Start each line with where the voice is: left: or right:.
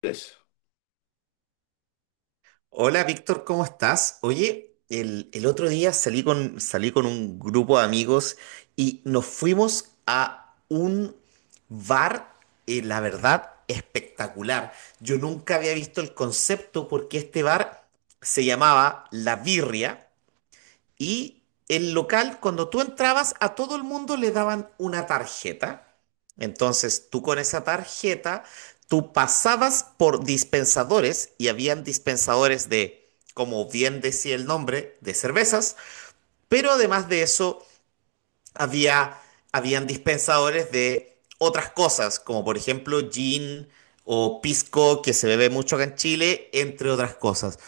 left: Pues,
right: Hola Víctor, ¿cómo estás? Oye, el otro día salí con un grupo de amigos y nos fuimos a un bar, la verdad, espectacular. Yo nunca había visto el concepto porque este bar se llamaba La Birria y el local, cuando tú entrabas, a todo el mundo le daban una tarjeta. Entonces, tú con esa tarjeta, tú pasabas por dispensadores y habían dispensadores de, como bien decía el nombre, de cervezas, pero además de eso, había, habían dispensadores de otras cosas, como por ejemplo gin o pisco, que se bebe mucho acá en Chile, entre otras cosas.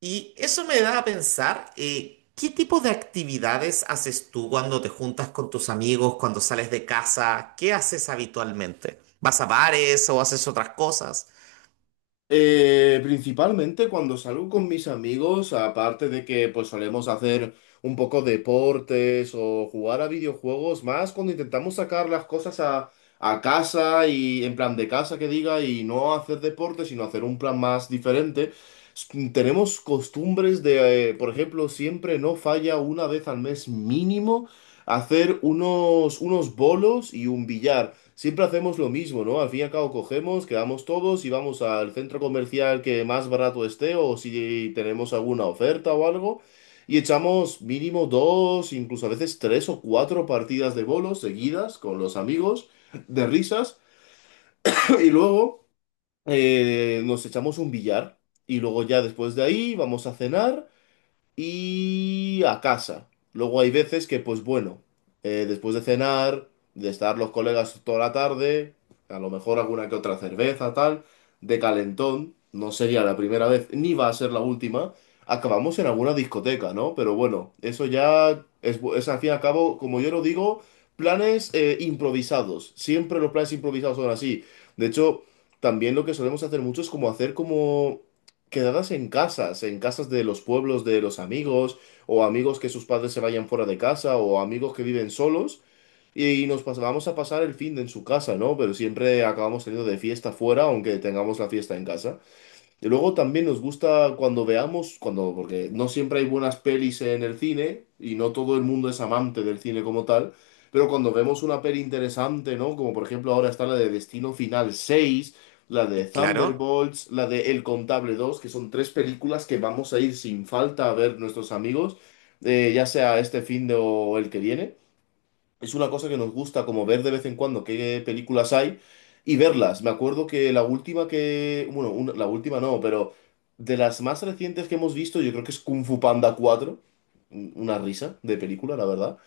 right: Y eso me da a pensar, ¿qué tipo de actividades haces tú cuando te juntas con tus amigos, cuando sales de casa? ¿Qué haces habitualmente? ¿Vas a bares o haces otras cosas?
left: Principalmente cuando salgo con mis amigos, aparte de que pues solemos hacer un poco deportes o jugar a videojuegos, más cuando intentamos sacar las cosas a casa y en plan de casa que diga y no hacer deporte, sino hacer un plan más diferente, tenemos costumbres de, por ejemplo, siempre no falla una vez al mes mínimo hacer unos bolos y un billar. Siempre hacemos lo mismo, ¿no? Al fin y al cabo cogemos, quedamos todos y vamos al centro comercial que más barato esté o si tenemos alguna oferta o algo y echamos mínimo dos, incluso a veces tres o cuatro partidas de bolos seguidas con los amigos de risas y luego nos echamos un billar y luego ya después de ahí vamos a cenar y a casa. Luego hay veces que, pues bueno, después de cenar, de estar los colegas toda la tarde, a lo mejor alguna que otra cerveza, tal, de calentón, no sería la primera vez, ni va a ser la última, acabamos en alguna discoteca, ¿no? Pero bueno, eso ya es, es al fin y al cabo, como yo lo digo, planes improvisados. Siempre los planes improvisados son así. De hecho, también lo que solemos hacer mucho es como hacer como quedadas en casas de los pueblos de los amigos, o amigos que sus padres se vayan fuera de casa, o amigos que viven solos, y vamos a pasar el fin de en su casa, ¿no? Pero siempre acabamos teniendo de fiesta fuera, aunque tengamos la fiesta en casa. Y luego también nos gusta cuando veamos, cuando, porque no siempre hay buenas pelis en el cine, y no todo el mundo es amante del cine como tal, pero cuando vemos una peli interesante, ¿no? Como por ejemplo ahora está la de Destino Final seis, la de
right: Y claro,
left: Thunderbolts, la de El Contable dos, que son tres películas que vamos a ir sin falta a ver nuestros amigos, ya sea este fin de o el que viene. Es una cosa que nos gusta como ver de vez en cuando qué películas hay y verlas. Me acuerdo que la última que, bueno, la última no, pero de las más recientes que hemos visto, yo creo que es Kung Fu Panda cuatro. Una risa de película, la verdad.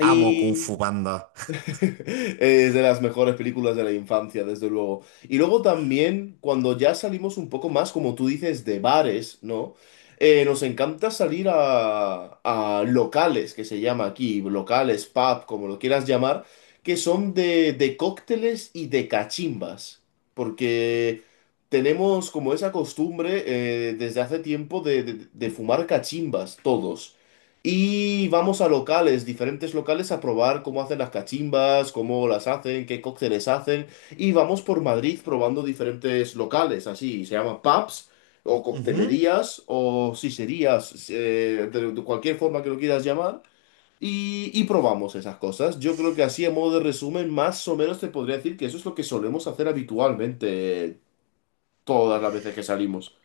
right: amo Kung Fu Panda.
left: es de las mejores películas de la infancia, desde luego. Y luego también, cuando ya salimos un poco más, como tú dices, de bares, ¿no? Nos encanta salir a locales, que se llama aquí, locales, pub, como lo quieras llamar, que son de cócteles y de cachimbas. Porque tenemos como esa costumbre desde hace tiempo de, de fumar cachimbas, todos. Y vamos a locales, diferentes locales, a probar cómo hacen las cachimbas, cómo las hacen, qué cócteles hacen. Y vamos por Madrid probando diferentes locales, así, se llaman pubs, o coctelerías, o siserías, de cualquier forma que lo quieras llamar. Y probamos esas cosas. Yo creo que así, a modo de resumen, más o menos te podría decir que eso es lo que solemos hacer habitualmente todas las veces que salimos.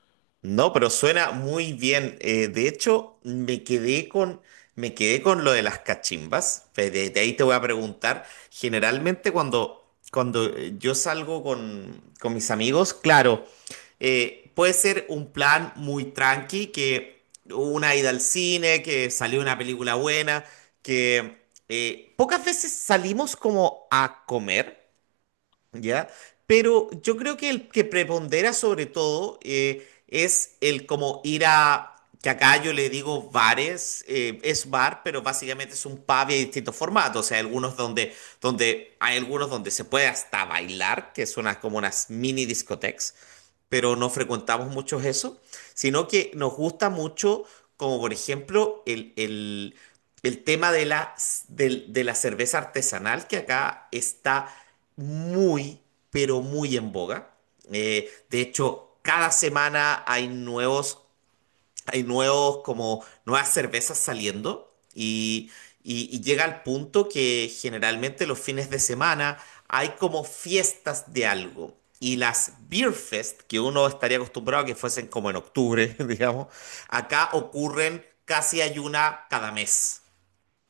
right: No, pero suena muy bien. De hecho, me quedé con lo de las cachimbas. De ahí te voy a preguntar. Generalmente cuando yo salgo con mis amigos, claro, puede ser un plan muy tranqui, que una ida al cine, que salió una película buena, que pocas veces salimos como a comer. ¿Ya? Pero yo creo que el que prepondera sobre todo es el como ir a, que acá yo le digo bares, es bar, pero básicamente es un pub y hay distintos formatos, o sea, hay algunos hay algunos donde se puede hasta bailar, que son como unas mini discotecas, pero no frecuentamos muchos eso, sino que nos gusta mucho, como por ejemplo, el tema de de la cerveza artesanal, que acá está muy, pero muy en boga. De hecho, cada semana hay nuevos, como nuevas cervezas saliendo y, y llega al punto que generalmente los fines de semana hay como fiestas de algo. Y las Beer Fest, que uno estaría acostumbrado a que fuesen como en octubre, digamos, acá ocurren, casi hay una cada mes.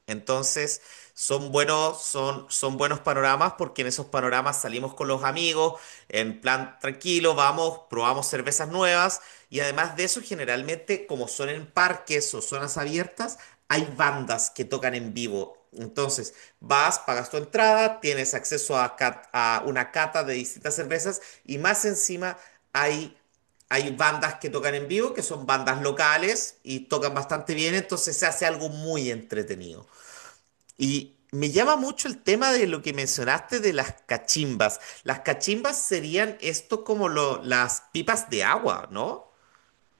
right: Entonces, son buenos panoramas porque en esos panoramas salimos con los amigos, en plan tranquilo, vamos, probamos cervezas nuevas, y además de eso, generalmente, como son en parques o zonas abiertas, hay bandas que tocan en vivo. Entonces, vas, pagas tu entrada, tienes acceso a, a una cata de distintas cervezas y más encima hay... Hay bandas que tocan en vivo, que son bandas locales y tocan bastante bien, entonces se hace algo muy entretenido. Y me llama mucho el tema de lo que mencionaste de las cachimbas. Las cachimbas serían esto como las pipas de agua, ¿no?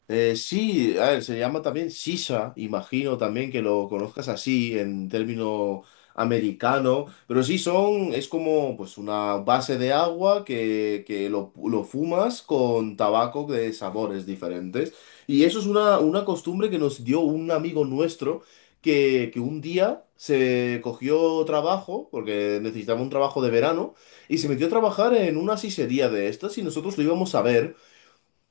left: Sí, a ver, se llama también Sisa, imagino también que lo conozcas así en término americano, pero sí son, es como pues una base de agua que lo fumas con tabaco de sabores diferentes. Y eso es una costumbre que nos dio un amigo nuestro que un día se cogió trabajo, porque necesitaba un trabajo de verano, y se metió a trabajar en una sisería de estas y nosotros lo íbamos a ver.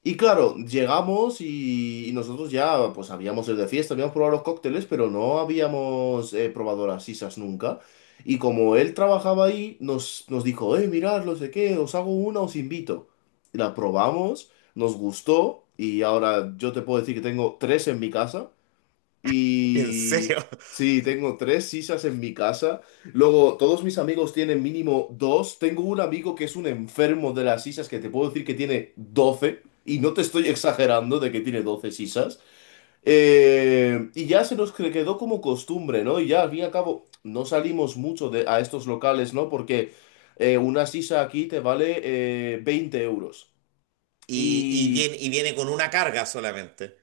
left: Y claro, llegamos y nosotros ya pues habíamos ido de fiesta, habíamos probado los cócteles, pero no habíamos probado las sisas nunca. Y como él trabajaba ahí, nos dijo, mirad, no sé qué, os hago una, os invito. Y la probamos, nos gustó y ahora yo te puedo decir que tengo tres en mi casa.
right: En serio.
left: Y sí, tengo tres sisas en mi casa. Luego, todos mis amigos tienen mínimo dos. Tengo un amigo que es un enfermo de las sisas que te puedo decir que tiene 12. Y no te estoy exagerando de que tiene 12 sisas. Y ya se nos quedó como costumbre, ¿no? Y ya al fin y al cabo no salimos mucho de, a estos locales, ¿no? Porque una sisa aquí te vale 20 euros.
right: Y, y viene con una carga solamente,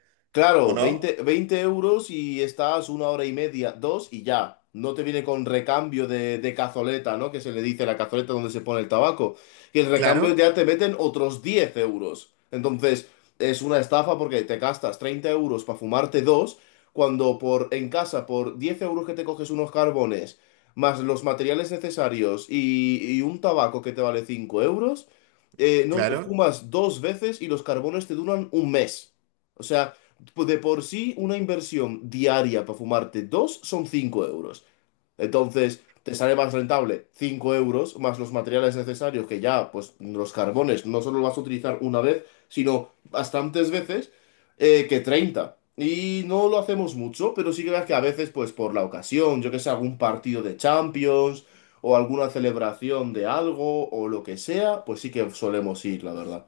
right: ¿o
left: Claro,
right: no?
left: 20 20 euros y estás una hora y media, dos y ya. No te viene con recambio de cazoleta, ¿no? Que se le dice la cazoleta donde se pone el tabaco. Y el recambio
right: Claro,
left: ya te meten otros 10 euros. Entonces, es una estafa porque te gastas 30 euros para fumarte dos, cuando por, en casa por 10 euros que te coges unos carbones, más los materiales necesarios y un tabaco que te vale 5 euros, no,
right: claro.
left: fumas dos veces y los carbones te duran un mes. O sea, de por sí una inversión diaria para fumarte dos son 5 euros. Entonces, te sale más rentable 5 euros más los materiales necesarios, que ya, pues los carbones no solo los vas a utilizar una vez, sino bastantes veces, que 30. Y no lo hacemos mucho, pero sí que ves que a veces, pues por la ocasión, yo que sé, algún partido de Champions o alguna celebración de algo o lo que sea, pues sí que solemos ir, la verdad.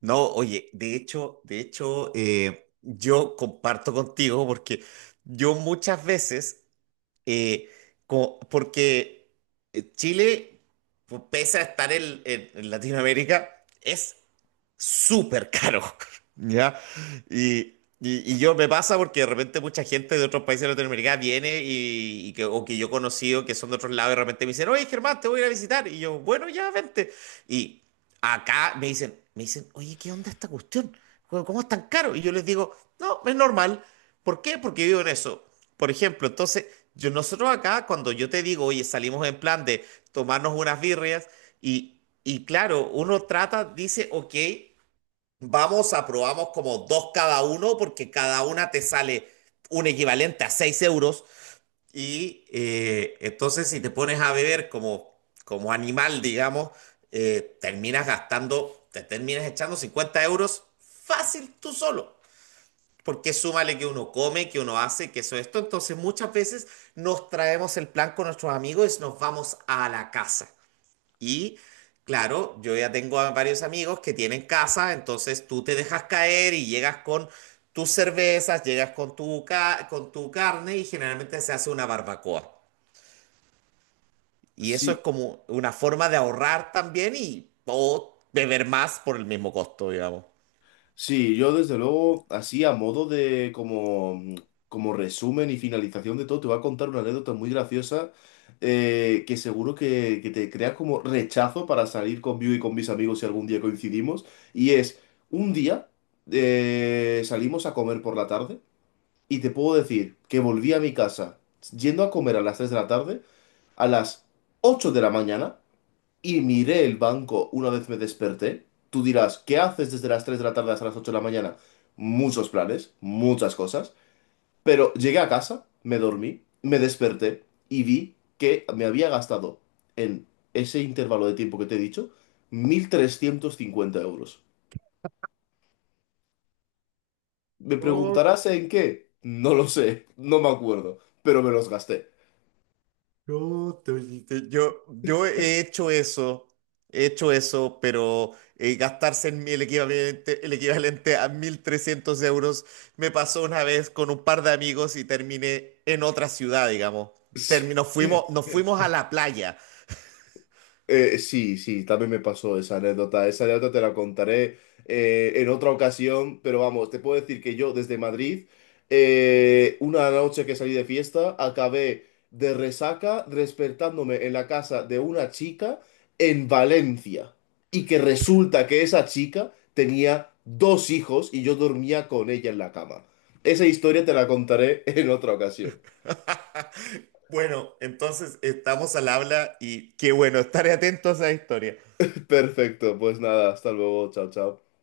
right: No, oye, de hecho, yo comparto contigo porque yo muchas veces, eh, porque Chile, pues, pese a estar en en Latinoamérica, es súper caro. ¿Ya? Y, y yo me pasa porque de repente mucha gente de otros países de Latinoamérica viene y que, o que yo he conocido que son de otros lados y de repente me dicen, oye Germán, te voy a ir a visitar. Y yo, bueno, ya vente. Y acá me dicen, oye, ¿qué onda esta cuestión? Cómo es tan caro? Y yo les digo, no, es normal. ¿Por qué? Porque vivo en eso. Por ejemplo, entonces, nosotros acá, cuando yo te digo, oye, salimos en plan de tomarnos unas birrias, y claro, uno trata, dice, ok, vamos, aprobamos como dos cada uno, porque cada una te sale un equivalente a 6 euros. Y entonces si te pones a beber como, como animal, digamos, te terminas echando 50 euros fácil tú solo. Porque súmale que uno come, que uno hace, que eso, esto. Entonces muchas veces nos traemos el plan con nuestros amigos y nos vamos a la casa. Y claro, yo ya tengo a varios amigos que tienen casa, entonces tú te dejas caer y llegas con tus cervezas, llegas con con tu carne y generalmente se hace una barbacoa. Y eso es
left: Sí,
right: como una forma de ahorrar también y o beber más por el mismo costo, digamos.
left: sí, yo desde luego, así a modo de como, como resumen y finalización de todo, te voy a contar una anécdota muy graciosa que, seguro que te crea como rechazo para salir conmigo y con mis amigos si algún día coincidimos. Y es, un día salimos a comer por la tarde y te puedo decir que volví a mi casa yendo a comer a las 3 de la tarde, a las 8 de la mañana y miré el banco una vez me desperté. Tú dirás, ¿qué haces desde las 3 de la tarde hasta las 8 de la mañana? Muchos planes, muchas cosas. Pero llegué a casa, me dormí, me desperté y vi que me había gastado en ese intervalo de tiempo que te he dicho 1.350 euros. ¿Me preguntarás en qué? No lo sé, no me acuerdo, pero me los gasté.
right: Yo, te- te- yo he hecho eso, he hecho eso, pero gastarse en mí el equivalente a 1300 euros me pasó una vez con un par de amigos y terminé en otra ciudad, digamos.
left: Sí.
right: Nos fuimos a la playa.
left: Sí, sí, también me pasó esa anécdota. Esa anécdota te la contaré en otra ocasión, pero vamos, te puedo decir que yo desde Madrid, una noche que salí de fiesta, acabé de resaca despertándome en la casa de una chica en Valencia. Y que resulta que esa chica tenía dos hijos y yo dormía con ella en la cama. Esa historia te la contaré en otra ocasión.
right: Bueno, entonces estamos al habla y qué bueno, estaré atento a esa historia.
left: Perfecto, pues nada, hasta luego, chao, chao.